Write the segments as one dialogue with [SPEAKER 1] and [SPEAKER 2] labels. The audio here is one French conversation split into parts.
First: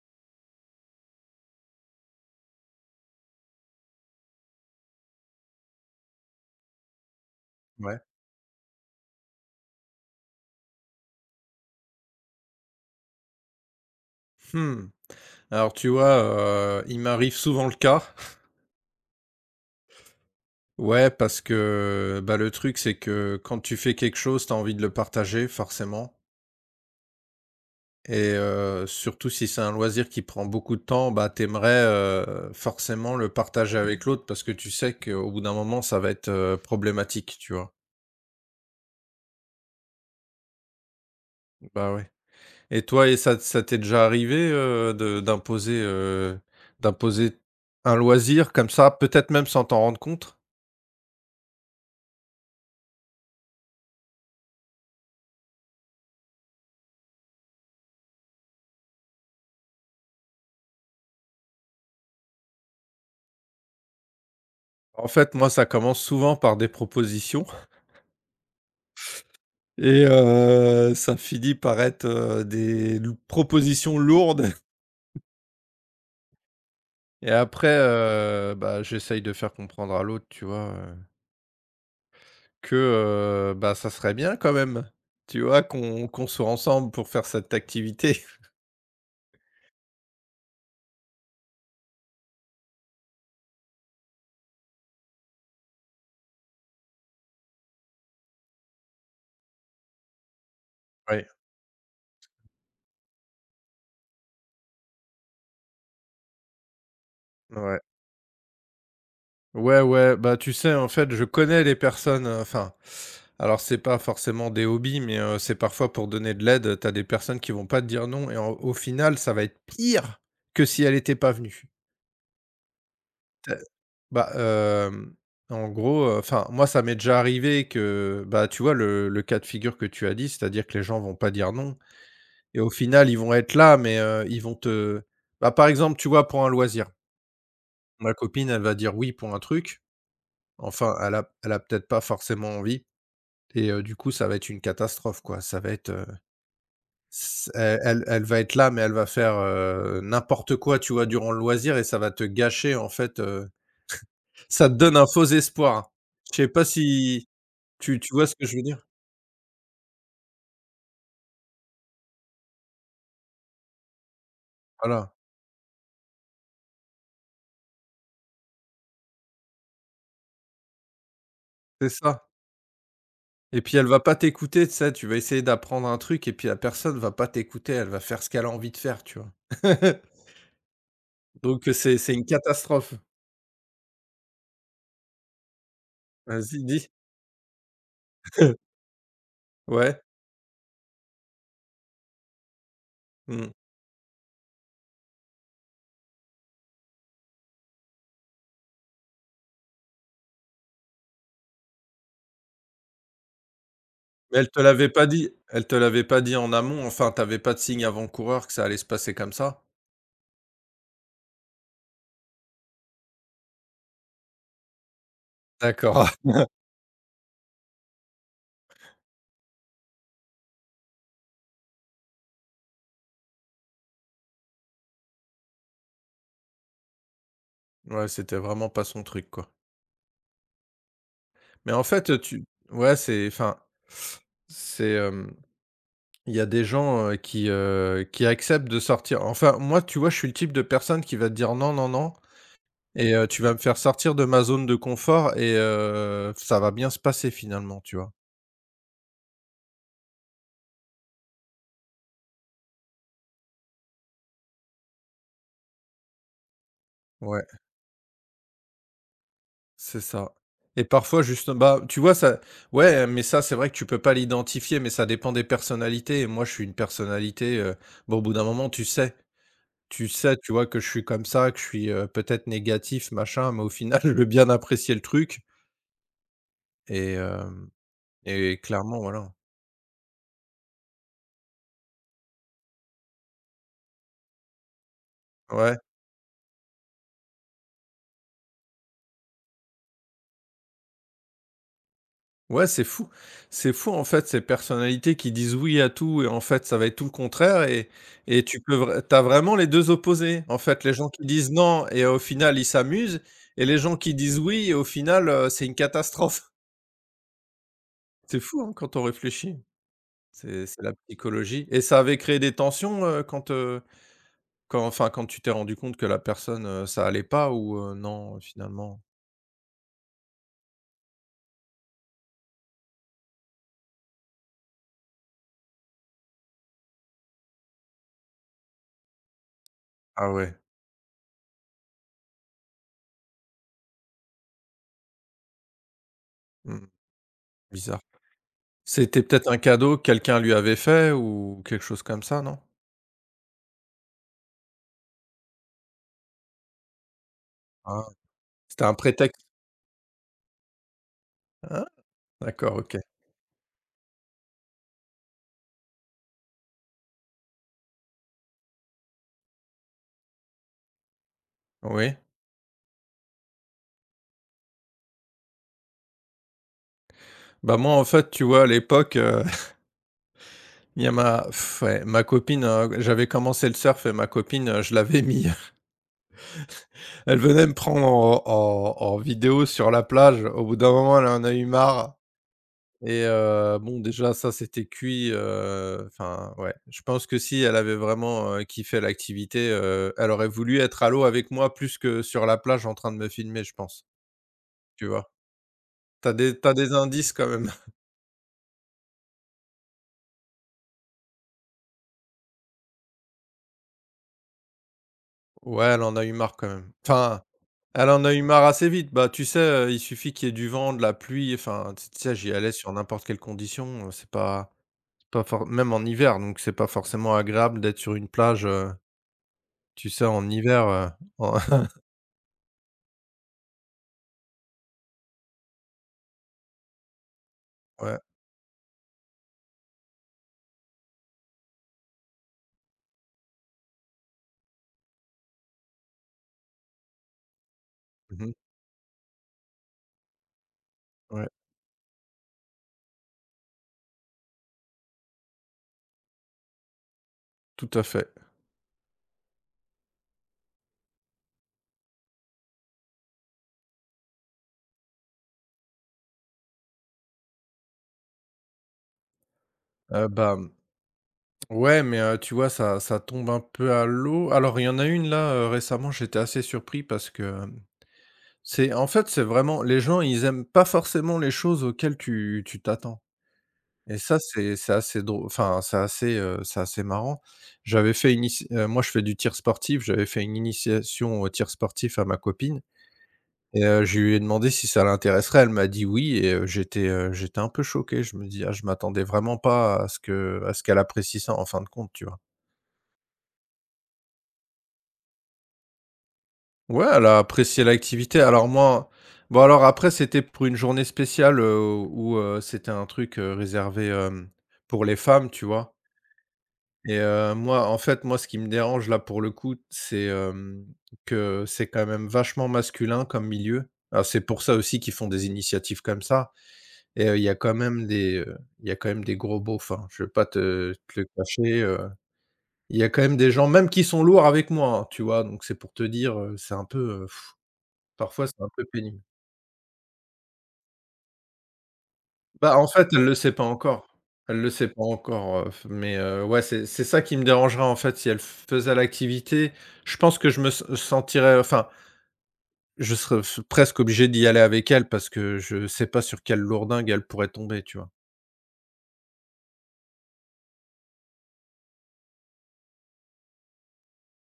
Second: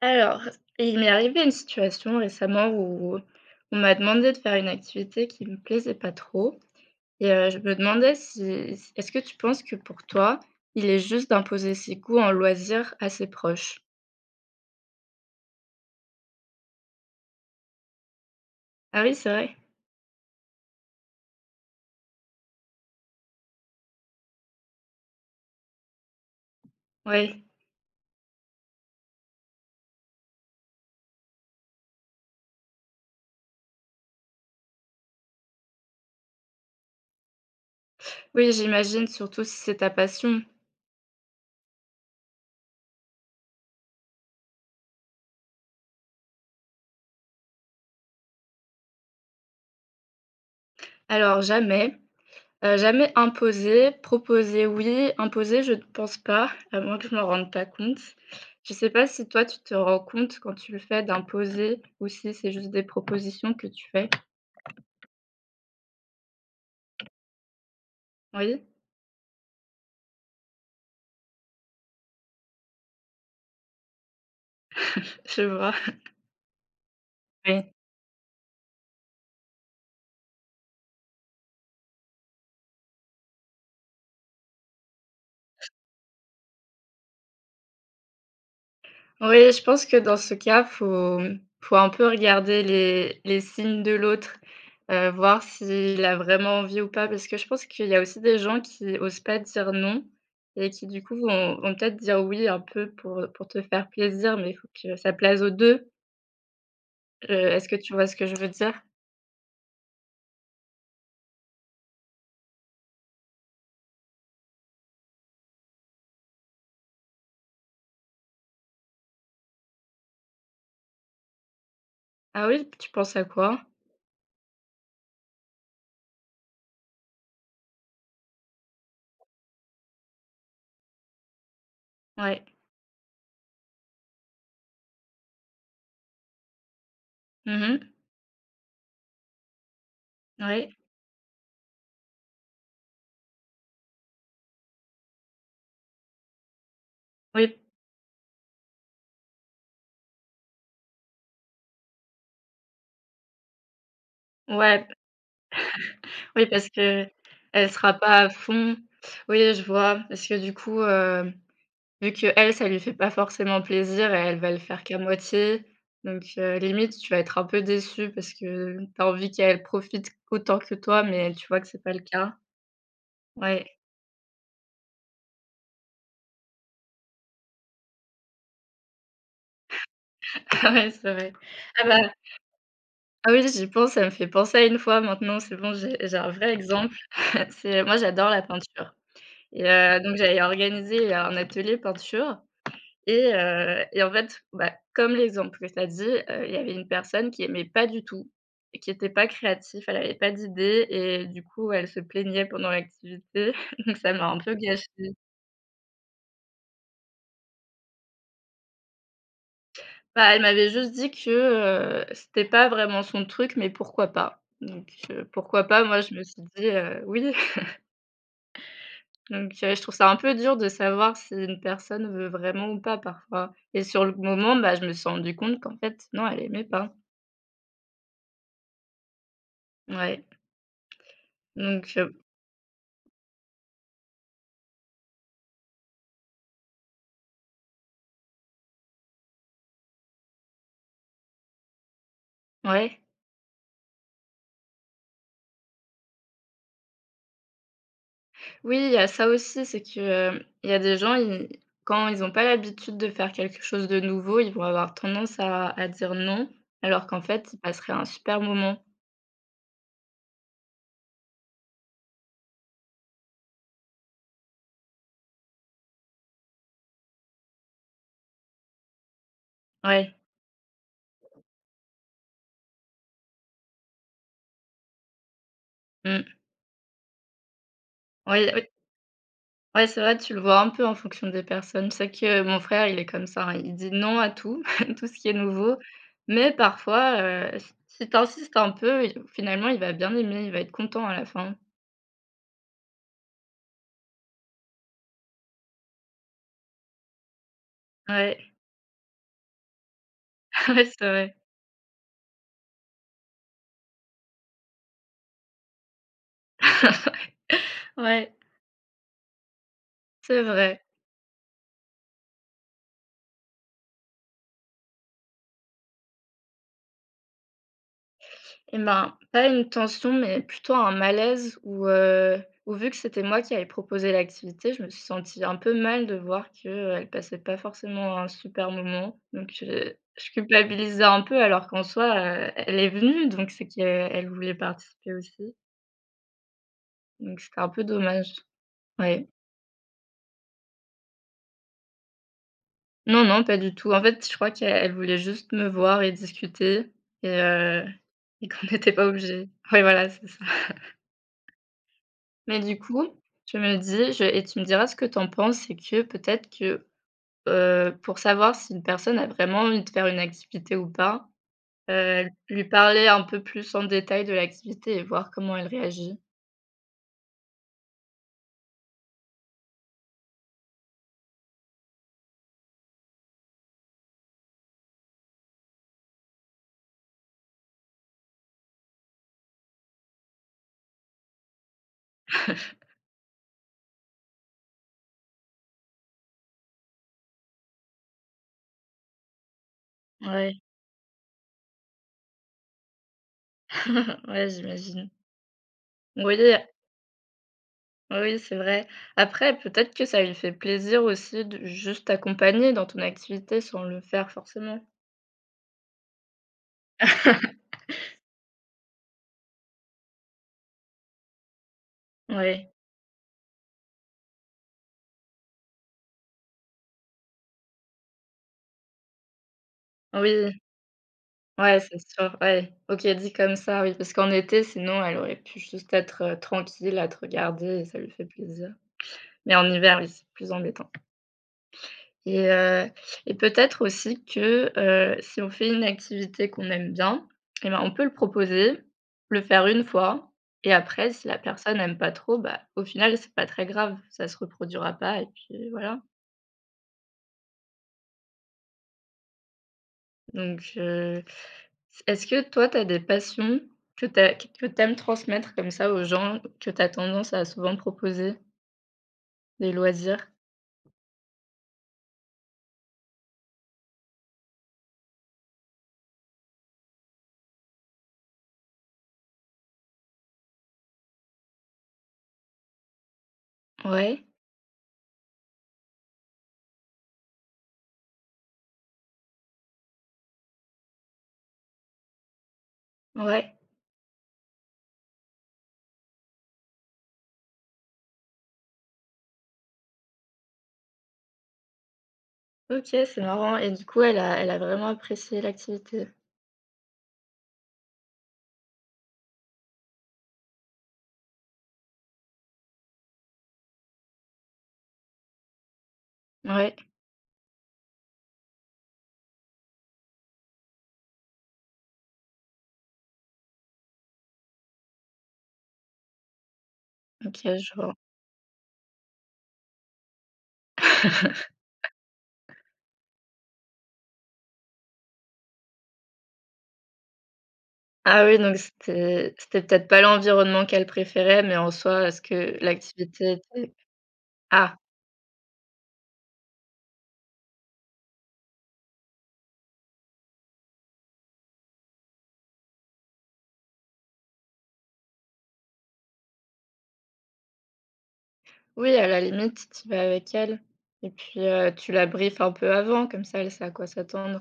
[SPEAKER 1] Alors, il m'est arrivé une situation récemment où on m'a demandé de faire une activité qui me plaisait pas trop et je me
[SPEAKER 2] Ouais.
[SPEAKER 1] demandais si est-ce que tu penses que pour toi, il est juste d'imposer ses goûts en loisir à ses proches?
[SPEAKER 2] Mmh. Alors tu vois, il m'arrive souvent le cas.
[SPEAKER 1] Ah oui, c'est vrai?
[SPEAKER 2] Ouais, parce que, bah, le truc, c'est que quand tu fais quelque chose, tu as envie de le partager forcément
[SPEAKER 1] Oui.
[SPEAKER 2] et surtout si c'est un loisir qui prend beaucoup de temps, bah, t'aimerais forcément le partager avec l'autre parce que tu sais qu'au bout d'un moment, ça va être, problématique, tu vois?
[SPEAKER 1] Oui, j'imagine, surtout si c'est ta passion.
[SPEAKER 2] Bah, ouais. Et toi, et ça ça t'est déjà arrivé, d'imposer un loisir comme ça, peut-être même sans t'en rendre compte?
[SPEAKER 1] Alors jamais, jamais imposé, proposé oui, imposé je ne pense pas, à moins que je m'en rende pas compte. Je sais pas si toi tu te rends compte quand tu le fais d'imposer ou si c'est juste des propositions que tu fais?
[SPEAKER 2] En fait, moi, ça commence souvent par des propositions
[SPEAKER 1] Oui?
[SPEAKER 2] et ça finit par être, des lou propositions lourdes
[SPEAKER 1] Je vois,
[SPEAKER 2] et
[SPEAKER 1] oui.
[SPEAKER 2] après, bah, j'essaye de faire comprendre à l'autre, tu vois, que, bah, ça serait bien quand même, tu vois, qu'on soit ensemble pour faire cette activité.
[SPEAKER 1] Oui, je pense que dans ce cas, faut un peu regarder les signes de l'autre, voir s'il a vraiment envie ou pas. Parce que je pense qu'il y a aussi des gens qui osent pas dire non et qui du coup
[SPEAKER 2] Ouais,
[SPEAKER 1] vont peut-être dire oui un peu pour te faire plaisir, mais il faut que ça plaise aux 2. Est-ce que
[SPEAKER 2] ouais.
[SPEAKER 1] tu vois ce que je veux dire?
[SPEAKER 2] Ouais, ouais, bah, tu sais, en fait, je connais les personnes, enfin, alors c'est pas forcément des hobbies, mais c'est parfois pour donner de l'aide. T'as des personnes qui vont pas te dire non et en au final, ça va être pire que si elle était pas venue.
[SPEAKER 1] Ah oui? Tu penses à
[SPEAKER 2] Tu
[SPEAKER 1] quoi?
[SPEAKER 2] bah, hem, En gros, enfin, moi, ça m'est déjà arrivé que, bah, tu vois, le cas de figure que tu as dit, c'est-à-dire que les gens vont pas dire non
[SPEAKER 1] Ouais.
[SPEAKER 2] et au final, ils vont être là, mais ils vont te bah, par exemple, tu vois, pour un loisir,
[SPEAKER 1] Mhm. Mh.
[SPEAKER 2] ma copine, elle va dire oui pour un truc,
[SPEAKER 1] Ouais.
[SPEAKER 2] enfin, elle a peut-être pas forcément envie. Et du coup, ça va être une catastrophe, quoi. Ça va être, s
[SPEAKER 1] Oui.
[SPEAKER 2] elle elle elle va être là, mais elle va faire, n'importe quoi, tu vois, durant le loisir et ça va te gâcher, en fait, ça te
[SPEAKER 1] Ouais.
[SPEAKER 2] donne un faux espoir. Je
[SPEAKER 1] Oui,
[SPEAKER 2] sais pas
[SPEAKER 1] parce que
[SPEAKER 2] si
[SPEAKER 1] elle sera
[SPEAKER 2] tu
[SPEAKER 1] pas
[SPEAKER 2] vois
[SPEAKER 1] à
[SPEAKER 2] ce que je veux
[SPEAKER 1] fond.
[SPEAKER 2] dire?
[SPEAKER 1] Oui, je vois. Parce que du coup, vu que elle, ça lui fait pas forcément plaisir et elle va le faire qu'à
[SPEAKER 2] Voilà,
[SPEAKER 1] moitié, donc limite, tu vas être un peu déçu parce que tu as envie qu'elle profite autant que toi, mais tu vois que c'est
[SPEAKER 2] c'est
[SPEAKER 1] pas le
[SPEAKER 2] ça.
[SPEAKER 1] cas.
[SPEAKER 2] Et
[SPEAKER 1] Ouais,
[SPEAKER 2] puis elle va pas t'écouter, tu sais, tu vas essayer d'apprendre un truc et puis la personne va pas t'écouter, elle va faire ce qu'elle a envie de faire, tu vois?
[SPEAKER 1] ah ouais, c'est vrai.
[SPEAKER 2] Donc
[SPEAKER 1] Ah
[SPEAKER 2] c'est
[SPEAKER 1] bah,
[SPEAKER 2] c'est une catastrophe.
[SPEAKER 1] ah oui, j'y pense, ça me fait penser à une fois maintenant, c'est bon, j'ai un vrai
[SPEAKER 2] Vas-y, dis.
[SPEAKER 1] exemple. C'est moi, j'adore la peinture et
[SPEAKER 2] Ouais.
[SPEAKER 1] donc j'avais organisé un atelier peinture. Et
[SPEAKER 2] Mmh.
[SPEAKER 1] heu et en fait, bah, comme l'exemple que tu as dit, il y avait une personne qui aimait pas du tout et qui était pas créative, elle avait pas d'idées et du coup, elle se plaignait pendant l'activité, donc ça m'a
[SPEAKER 2] Mais
[SPEAKER 1] un
[SPEAKER 2] elle
[SPEAKER 1] peu
[SPEAKER 2] te
[SPEAKER 1] gâché.
[SPEAKER 2] l'avait pas dit, elle te l'avait pas dit en amont? Enfin, tu avais pas de signe avant coureur que ça allait se passer comme ça?
[SPEAKER 1] Bah, elle m'avait juste dit que c'était pas vraiment son truc, mais pourquoi pas? Donc pourquoi pas? Moi,
[SPEAKER 2] D'accord.
[SPEAKER 1] je me suis dit: «Oui». Donc je trouve ça un peu dur de savoir si une personne veut vraiment ou pas parfois et sur le moment, bah, je me suis rendu compte qu'en fait, non, elle aimait pas.
[SPEAKER 2] Ouais, c'était vraiment pas son truc, quoi.
[SPEAKER 1] Ouais,
[SPEAKER 2] Mais en
[SPEAKER 1] donc
[SPEAKER 2] fait, tu Ouais, c'est enfin, c'est, il y a des gens, qui acceptent de sortir. Enfin, moi, tu vois, je suis le type de personne qui va te dire: «Non, non, non»
[SPEAKER 1] ouais.
[SPEAKER 2] et tu vas me faire sortir de ma zone de confort et ça va bien se passer finalement, tu vois?
[SPEAKER 1] Oui, il y a ça aussi, c'est que, il y a des gens, ils quand ils n'ont pas l'habitude de faire quelque chose de nouveau, ils vont avoir tendance à dire non, alors qu'en
[SPEAKER 2] Ouais.
[SPEAKER 1] fait, ils passeraient un super moment.
[SPEAKER 2] C'est ça. Et parfois juste bah, tu vois ça Ouais, mais ça, c'est vrai que tu peux pas l'identifier, mais ça dépend des personnalités et moi, je suis une personnalité, bon, au bout d'un moment, tu sais. Tu
[SPEAKER 1] Ouais,
[SPEAKER 2] sais, tu vois que je suis comme ça, que je suis, peut-être négatif, machin, mais au final, je veux bien apprécier le truc
[SPEAKER 1] mmh,
[SPEAKER 2] et hem
[SPEAKER 1] oui,
[SPEAKER 2] et
[SPEAKER 1] oui,
[SPEAKER 2] clairement, voilà.
[SPEAKER 1] ouais, c'est vrai, tu le vois un peu en fonction des personnes. C'est que mon frère, il est comme ça, hein, il dit non à tout, tout ce qui est
[SPEAKER 2] Ouais.
[SPEAKER 1] nouveau, mais parfois, s si tu insistes un peu, il finalement, il va bien aimer, il va être content à la fin.
[SPEAKER 2] Ouais, c'est fou. C'est fou, en fait, ces personnalités qui disent oui à tout et en fait, ça va être tout le contraire et
[SPEAKER 1] Ouais,
[SPEAKER 2] tu peux vr tu vraiment les 2 opposés. En fait,
[SPEAKER 1] ouais,
[SPEAKER 2] les
[SPEAKER 1] c'est
[SPEAKER 2] gens qui
[SPEAKER 1] vrai.
[SPEAKER 2] disent non et au final, ils s'amusent, et les gens qui disent oui et au final, c'est une catastrophe.
[SPEAKER 1] Ouais,
[SPEAKER 2] C'est fou, hein, quand on réfléchit.
[SPEAKER 1] c'est
[SPEAKER 2] C'est
[SPEAKER 1] vrai.
[SPEAKER 2] la psychologie. Et ça avait créé des tensions, quand enfin, quand tu t'es rendu compte que la personne, ça allait pas ou, non,
[SPEAKER 1] Eh
[SPEAKER 2] finalement?
[SPEAKER 1] ben, pas une tension, mais plutôt un malaise où vu que c'était moi qui avais proposé l'activité, je me suis sentie un peu mal de voir qu'elle passait pas forcément un super moment. Donc,
[SPEAKER 2] Ah
[SPEAKER 1] je
[SPEAKER 2] ouais,
[SPEAKER 1] culpabilisais un peu alors qu'en soi, elle est venue, donc c'est qu'elle elle voulait participer aussi.
[SPEAKER 2] mmh,
[SPEAKER 1] Donc c'était un peu
[SPEAKER 2] bizarre.
[SPEAKER 1] dommage.
[SPEAKER 2] C'était
[SPEAKER 1] Ouais.
[SPEAKER 2] peut-être un cadeau que quelqu'un lui avait fait ou quelque chose comme ça, non?
[SPEAKER 1] Non, non, pas du tout. En fait, je crois qu'elle elle voulait juste me voir et discuter et heu,
[SPEAKER 2] Ah,
[SPEAKER 1] et qu'on
[SPEAKER 2] c'était un
[SPEAKER 1] n'était pas
[SPEAKER 2] prétexte?
[SPEAKER 1] obligés. Ouais, voilà, c'est ça.
[SPEAKER 2] Ah,
[SPEAKER 1] Mais
[SPEAKER 2] d'accord,
[SPEAKER 1] du
[SPEAKER 2] OK.
[SPEAKER 1] coup, je me dis je et tu me diras ce que tu en penses, c'est que peut-être que, pour savoir si une personne a vraiment envie de faire une activité ou pas,
[SPEAKER 2] Oui.
[SPEAKER 1] heu, lui parler un peu plus en détail de l'activité et voir comment elle réagit.
[SPEAKER 2] Bah, moi, en fait, tu vois, à l'époque, il y a ma pff, ouais, ma copine, j'avais commencé le surf et ma copine, je l'avais mis. Elle venait me prendre en vidéo sur la plage. Au bout d'un moment, elle en a eu marre et bon, déjà, ça, c'était cuit, enfin, ouais. Je pense que si elle avait vraiment, kiffé l'activité, elle aurait
[SPEAKER 1] Ouais,
[SPEAKER 2] voulu être à l'eau avec moi plus que sur la plage en train de me filmer, je pense,
[SPEAKER 1] ouais,
[SPEAKER 2] tu
[SPEAKER 1] j'imagine.
[SPEAKER 2] vois? T'as
[SPEAKER 1] Oui,
[SPEAKER 2] des t'as des indices quand même.
[SPEAKER 1] oui, c'est vrai. Après, peut-être que ça lui fait plaisir aussi de juste t'accompagner dans ton activité sans le faire forcément.
[SPEAKER 2] Ouais, elle en a eu marre quand même. Enfin, elle en a eu marre assez vite. Bah, tu sais, il suffit qu'il y ait du vent, de la pluie, enfin, tu sais, j'y
[SPEAKER 1] Oui,
[SPEAKER 2] allais sur n'importe quelles conditions, c'est pas for même en hiver, donc c'est pas forcément agréable d'être sur une plage, tu sais, en
[SPEAKER 1] oui.
[SPEAKER 2] hiver, en
[SPEAKER 1] Ouais, c'est sûr, ouais. OK, dit comme ça, oui, parce qu'en été, sinon, elle aurait pu juste être, tranquille à te regarder et ça lui
[SPEAKER 2] ouais,
[SPEAKER 1] fait plaisir. Mais en hiver, oui, c'est plus embêtant et heu et peut-être aussi que, si on fait une activité qu'on aime bien et ben, on peut le
[SPEAKER 2] mmh,
[SPEAKER 1] proposer, le faire une fois et après si la
[SPEAKER 2] ouais,
[SPEAKER 1] personne n'aime pas trop, bah, au final, c'est pas très grave, ça se reproduira pas et puis voilà.
[SPEAKER 2] tout à fait.
[SPEAKER 1] Donc, est-ce que toi, tu as des passions que t'as, que t'aimes transmettre comme ça aux gens, que tu as tendance à souvent proposer? Des
[SPEAKER 2] Heu,
[SPEAKER 1] loisirs?
[SPEAKER 2] bah, mmh, ouais, mais tu vois, ça tombe un peu à l'eau. Alors il y en a une là, récemment, j'étais assez surpris parce que, hem, c'est en fait, c'est vraiment les gens, ils aiment pas forcément les choses auxquelles tu t'attends. Et
[SPEAKER 1] Ouais,
[SPEAKER 2] ça, c'est assez drôle, enfin, c'est assez marrant. J'avais fait une ici Moi, je fais du tir sportif, j'avais fait une initiation au tir sportif à ma copine
[SPEAKER 1] ouais.
[SPEAKER 2] et je lui ai demandé si ça l'intéresserait. Elle m'a dit oui et j'étais un peu choqué. Je me dis: «Ah, je m'attendais vraiment pas à ce que à ce qu'elle apprécie ça en fin de compte», tu vois?
[SPEAKER 1] OK, c'est marrant et du coup, elle a vraiment apprécié l'activité?
[SPEAKER 2] Ouais, elle a apprécié l'activité. Alors moi bon, alors Après, c'était pour une journée spéciale, où, c'était un truc, réservé, pour les femmes, tu vois?
[SPEAKER 1] Ouais,
[SPEAKER 2] Et moi, ce qui me dérange, là, pour le coup, c'est, que c'est quand même vachement masculin comme milieu. Alors, c'est pour ça aussi qu'ils font des initiatives comme ça et
[SPEAKER 1] OK, je vois.
[SPEAKER 2] il y a quand même des gros beaufs, hein, je vais pas te le cacher, il y a quand même des gens, même qui sont lourds avec moi, hein, tu vois? Donc c'est pour te dire,
[SPEAKER 1] Ah oui,
[SPEAKER 2] parfois,
[SPEAKER 1] donc
[SPEAKER 2] c'est un peu pénible.
[SPEAKER 1] c'était peut-être pas l'environnement qu'elle préférait, mais en soi, est-ce que
[SPEAKER 2] Bah, en fait, elle
[SPEAKER 1] l'activité
[SPEAKER 2] le sait pas
[SPEAKER 1] était
[SPEAKER 2] encore. Elle le
[SPEAKER 1] ah!
[SPEAKER 2] sait pas encore, f mais ouais, c'est ça qui me dérangerait, en fait, si elle faisait l'activité, je pense que je me se sentirais enfin, je serais f presque obligé d'y aller avec elle parce que je sais pas sur quelle lourdingue elle pourrait tomber, tu vois?
[SPEAKER 1] Oui, à la limite, tu vas avec elle et puis, tu la briefes un peu avant, comme ça, elle sait à quoi s'attendre.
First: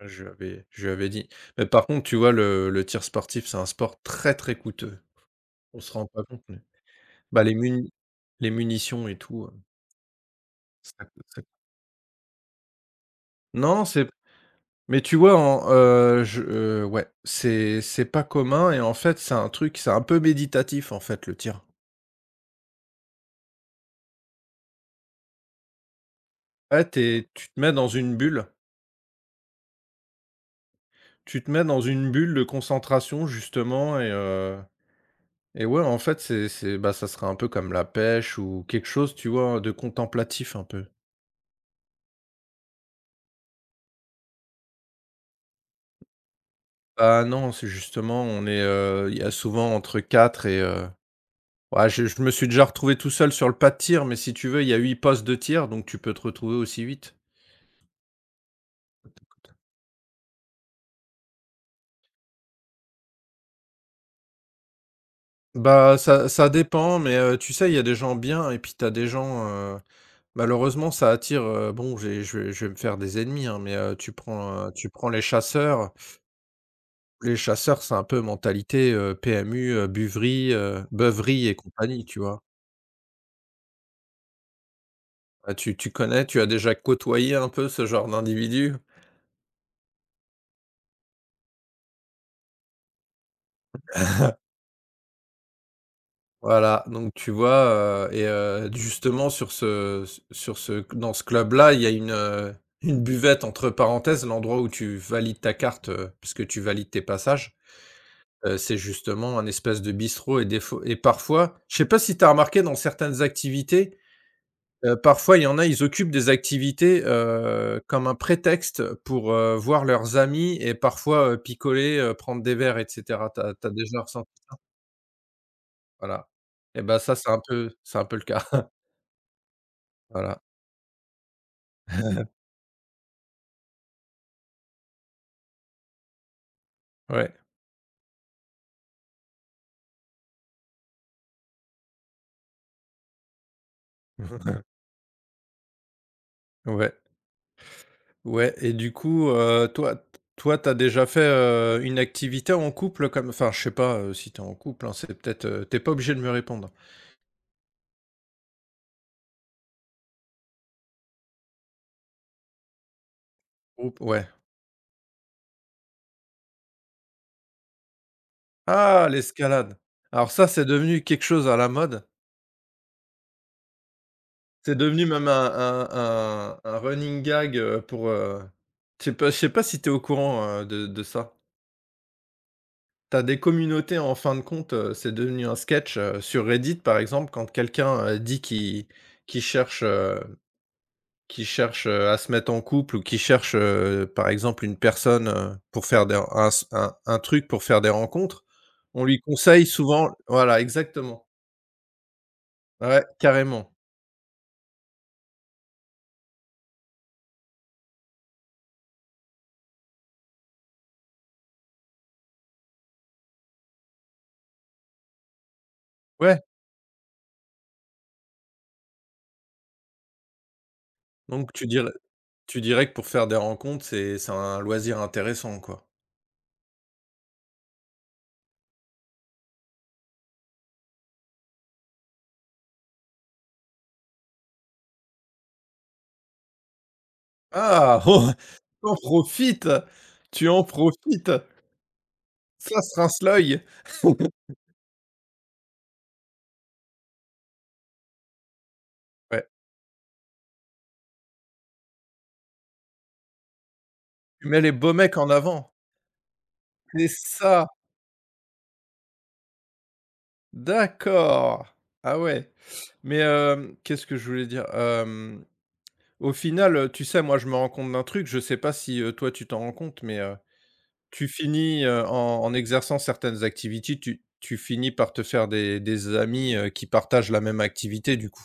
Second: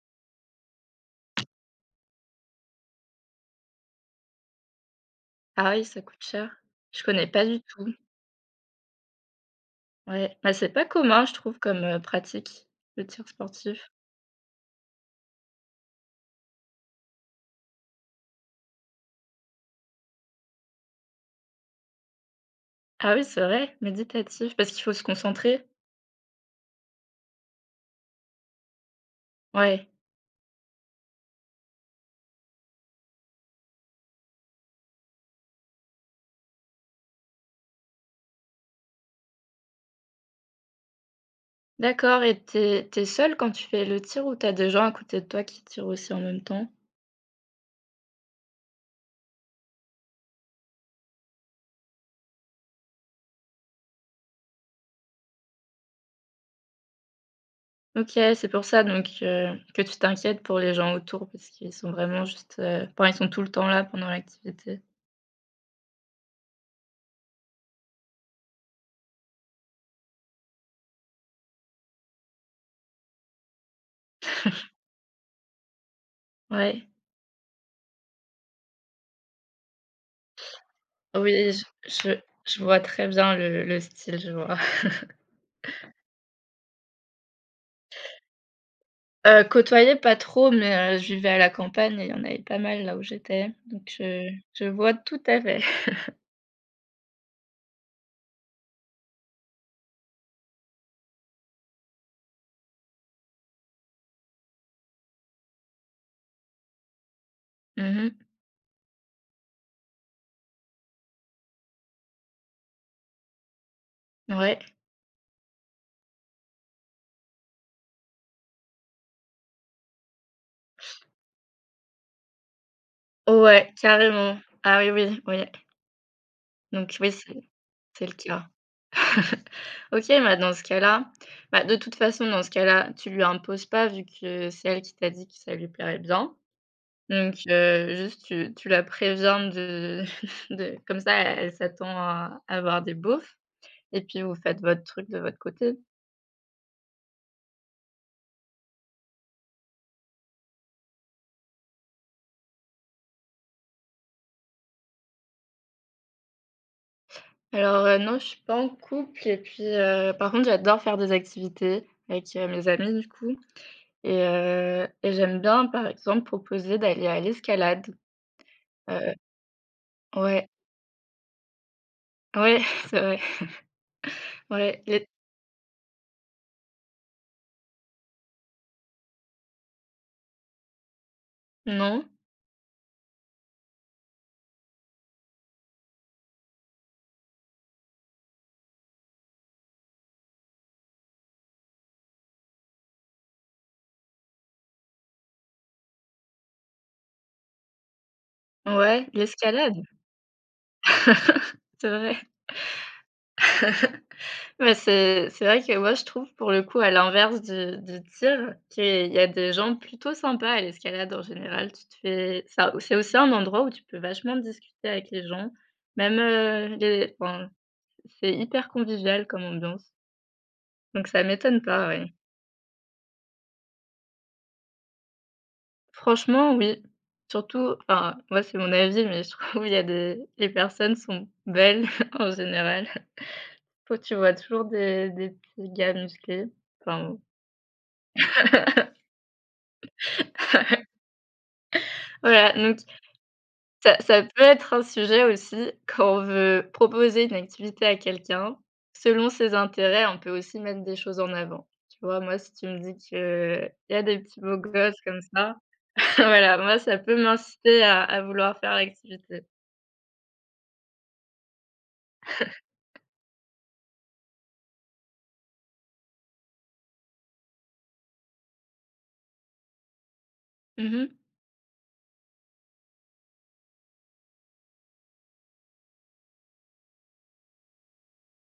[SPEAKER 2] Je lui avais dit. Mais par contre, tu vois, le tir sportif, c'est un sport très, très coûteux.
[SPEAKER 1] Ah
[SPEAKER 2] On
[SPEAKER 1] oui,
[SPEAKER 2] se
[SPEAKER 1] ça
[SPEAKER 2] rend
[SPEAKER 1] coûte
[SPEAKER 2] pas compte,
[SPEAKER 1] cher.
[SPEAKER 2] mais
[SPEAKER 1] Je connais
[SPEAKER 2] bah,
[SPEAKER 1] pas du tout.
[SPEAKER 2] les munitions et tout,
[SPEAKER 1] Ouais, bah, c'est pas commun, je
[SPEAKER 2] ça coûte.
[SPEAKER 1] trouve, comme, pratique, le tir
[SPEAKER 2] Non,
[SPEAKER 1] sportif.
[SPEAKER 2] c'est Mais Tu vois, en je ouais, c'est pas commun et en fait, c'est un truc, c'est un peu méditatif, en fait, le tir.
[SPEAKER 1] Ah oui, c'est vrai, méditatif, parce qu'il faut se concentrer?
[SPEAKER 2] Ouais, tu te mets dans une bulle,
[SPEAKER 1] Ouais,
[SPEAKER 2] tu te mets dans une bulle de concentration justement et ouais, en fait, ça serait un peu comme la pêche ou quelque chose, tu vois, de contemplatif un peu.
[SPEAKER 1] d'accord et t'es t'es tu seule quand tu fais le tir ou t'as des gens à côté de toi qui tirent aussi en même temps?
[SPEAKER 2] Ah non, c'est justement, on est, il y a souvent entre 4 et ouais, je me suis déjà retrouvé tout seul sur le pas de tir, mais si tu veux, il y a 8 postes de tir, donc tu peux te retrouver aussi vite.
[SPEAKER 1] OK, c'est pour ça donc que tu t'inquiètes pour les gens autour parce qu'ils sont vraiment juste, enfin, ils sont tout le temps là pendant l'activité.
[SPEAKER 2] Bah, ça ça dépend, mais tu sais, il y a des gens bien et puis t'as des gens, malheureusement, ça attire, bon, j'ai je vais me faire des ennemis, hein, mais tu prends les chasseurs.
[SPEAKER 1] Ouais.
[SPEAKER 2] Les chasseurs, c'est un peu mentalité, PMU, beuverie
[SPEAKER 1] Oui,
[SPEAKER 2] et compagnie, tu
[SPEAKER 1] je
[SPEAKER 2] vois?
[SPEAKER 1] je vois très bien le style, je vois.
[SPEAKER 2] Tu connais? Tu as déjà côtoyé un peu ce genre d'individu?
[SPEAKER 1] Côtoyer pas trop, mais je vivais à la campagne et il y en avait pas mal là où j'étais, donc je vois tout à fait.
[SPEAKER 2] Voilà, donc tu vois, justement sur ce dans ce club-là, il y a une buvette entre parenthèses, l'endroit où tu valides ta carte, puisque tu valides tes passages,
[SPEAKER 1] Mmh mh.
[SPEAKER 2] c'est justement un espèce de bistrot. Et des fois et Parfois, je sais pas si tu as remarqué, dans certaines activités,
[SPEAKER 1] Ouais.
[SPEAKER 2] parfois il y en a, ils occupent des activités, comme un prétexte pour, voir leurs amis et parfois, picoler, prendre des verres et cetera. Tu as
[SPEAKER 1] Ouais,
[SPEAKER 2] déjà ressenti?
[SPEAKER 1] carrément. Ah oui, oui, oui.
[SPEAKER 2] Voilà, et
[SPEAKER 1] Donc
[SPEAKER 2] ben
[SPEAKER 1] oui,
[SPEAKER 2] ça, c'est un
[SPEAKER 1] c'est
[SPEAKER 2] peu c'est un
[SPEAKER 1] c'est le
[SPEAKER 2] peu le cas.
[SPEAKER 1] cas. OK, bah,
[SPEAKER 2] Voilà.
[SPEAKER 1] dans ce cas-là, bah, de toute façon, dans ce cas-là, tu lui imposes pas vu que c'est elle qui t'a dit que ça lui plairait bien.
[SPEAKER 2] Ouais.
[SPEAKER 1] Donc juste tu la préviens de de comme ça, elle s'attend à voir des beaufs et puis vous faites votre truc de votre côté.
[SPEAKER 2] Ouais, ouais, et du coup, toi, t'as déjà fait, une activité en couple, comme enfin, je sais pas, si t'es en couple, hein, c'est peut-être, tu pas obligé de me répondre.
[SPEAKER 1] Alors, non, je suis pas en couple et puis, par contre, j'adore faire des activités avec, mes amis, du coup
[SPEAKER 2] Groupe.
[SPEAKER 1] et
[SPEAKER 2] Ouais.
[SPEAKER 1] heu et j'aime bien, par exemple, proposer d'aller à l'escalade. Heu,
[SPEAKER 2] Ah, l'escalade! Alors ça,
[SPEAKER 1] ouais,
[SPEAKER 2] c'est devenu quelque chose à la mode.
[SPEAKER 1] ouais, c'est vrai,
[SPEAKER 2] C'est
[SPEAKER 1] ouais,
[SPEAKER 2] devenu
[SPEAKER 1] l'es
[SPEAKER 2] même un running gag, je sais pas si t'es au courant, de ça?
[SPEAKER 1] non?
[SPEAKER 2] T'as des communautés en fin de compte, c'est devenu un sketch, sur Reddit, par exemple, quand quelqu'un, dit qu'il cherche, heu qui cherchent, à se mettre en couple, ou qui cherchent, par exemple, une personne, pour faire des un truc pour faire des rencontres, on
[SPEAKER 1] Ouais,
[SPEAKER 2] lui conseille
[SPEAKER 1] l'escalade,
[SPEAKER 2] souvent, voilà, exactement.
[SPEAKER 1] c'est vrai.
[SPEAKER 2] Ouais, carrément.
[SPEAKER 1] Ouais, c'est vrai que moi, je trouve pour le coup, à l'inverse du tir, qu'il y a des gens plutôt sympas à l'escalade en général. Tu te fais ça c'est aussi un endroit où tu peux vachement discuter avec les gens, même,
[SPEAKER 2] Ouais,
[SPEAKER 1] les enfin, c'est hyper convivial comme ambiance, donc ça
[SPEAKER 2] donc
[SPEAKER 1] m'étonne
[SPEAKER 2] tu
[SPEAKER 1] pas,
[SPEAKER 2] dirais
[SPEAKER 1] oui.
[SPEAKER 2] tu dirais que pour faire des rencontres, c'est un loisir intéressant, quoi.
[SPEAKER 1] Franchement, oui, surtout enfin, moi, c'est mon avis, mais je trouve il y a des les personnes sont belles en général. Faut que tu vois toujours des petits gars musclés, enfin, bon.
[SPEAKER 2] Ah! Oh! Tu en profites! Tu en profites!
[SPEAKER 1] Voilà,
[SPEAKER 2] Ça
[SPEAKER 1] donc
[SPEAKER 2] se rince l'œil!
[SPEAKER 1] ça peut être un sujet aussi quand on veut proposer une activité à quelqu'un. Selon
[SPEAKER 2] Ouais,
[SPEAKER 1] ses intérêts, on peut aussi mettre des choses en avant. Tu vois? Moi, si tu me dis qu'il y a des petits
[SPEAKER 2] tu
[SPEAKER 1] beaux
[SPEAKER 2] mets les beaux
[SPEAKER 1] gosses
[SPEAKER 2] mecs
[SPEAKER 1] comme
[SPEAKER 2] en
[SPEAKER 1] ça,
[SPEAKER 2] avant.
[SPEAKER 1] voilà, moi, ça
[SPEAKER 2] C'est
[SPEAKER 1] peut
[SPEAKER 2] ça!
[SPEAKER 1] m'inciter à vouloir faire l'activité.
[SPEAKER 2] D'accord! Ah ouais. Mais, qu'est-ce que je voulais dire? Au final, tu sais, moi, je me rends compte d'un truc, je sais pas si, toi, tu t'en rends compte, mais,
[SPEAKER 1] Mmh.
[SPEAKER 2] tu finis, en exerçant certaines activités, tu finis par te faire des amis, qui partagent la même activité, du coup.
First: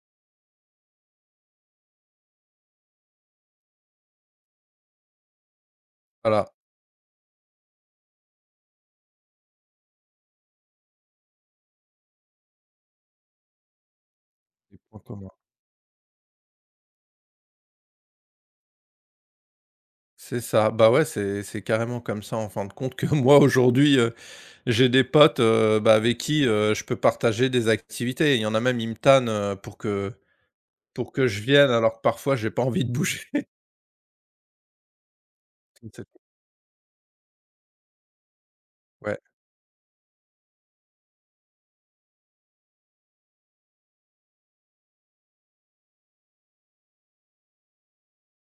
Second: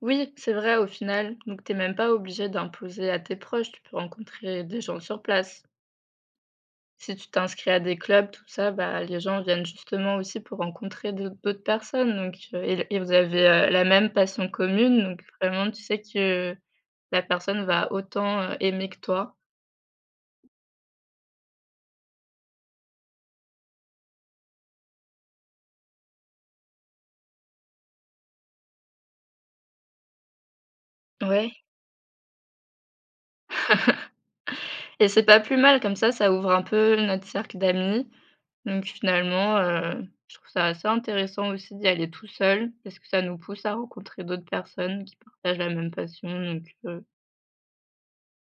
[SPEAKER 1] Oui, c'est vrai au final, donc t'es même pas obligé d'imposer à tes proches, tu peux rencontrer des gens sur place.
[SPEAKER 2] Voilà,
[SPEAKER 1] Si tu t'inscris à des clubs, tout ça, bah, les gens viennent justement aussi pour rencontrer de d'autres personnes, donc et vous avez, la même passion
[SPEAKER 2] des points
[SPEAKER 1] commune, donc
[SPEAKER 2] communs.
[SPEAKER 1] vraiment, tu sais que la personne va autant, aimer que toi.
[SPEAKER 2] C'est ça. Bah, ouais, c'est carrément comme ça, en fin de compte, que moi, aujourd'hui, j'ai des potes, bah, avec qui, je peux partager des activités. Il y en a même, ils me tannent, pour que je
[SPEAKER 1] Ouais
[SPEAKER 2] vienne alors que parfois j'ai pas envie de bouger.
[SPEAKER 1] et c'est pas plus mal, comme ça ouvre un peu notre cercle d'amis, donc
[SPEAKER 2] Ouais,
[SPEAKER 1] finalement, je trouve ça assez intéressant aussi d'y aller tout seul parce que ça nous pousse à rencontrer d'autres personnes qui partagent la même passion, donc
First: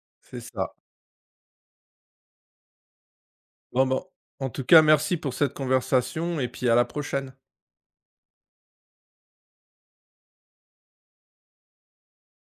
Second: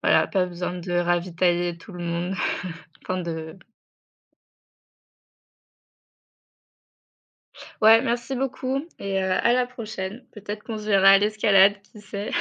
[SPEAKER 1] voilà,
[SPEAKER 2] c'est
[SPEAKER 1] pas
[SPEAKER 2] ça.
[SPEAKER 1] besoin de ravitailler tout le monde, enfin de
[SPEAKER 2] Bon, bon, en tout cas merci pour cette conversation et puis à la prochaine.
[SPEAKER 1] Ouais, merci beaucoup et à la prochaine. Peut-être qu'on se verra à l'escalade, qui sait?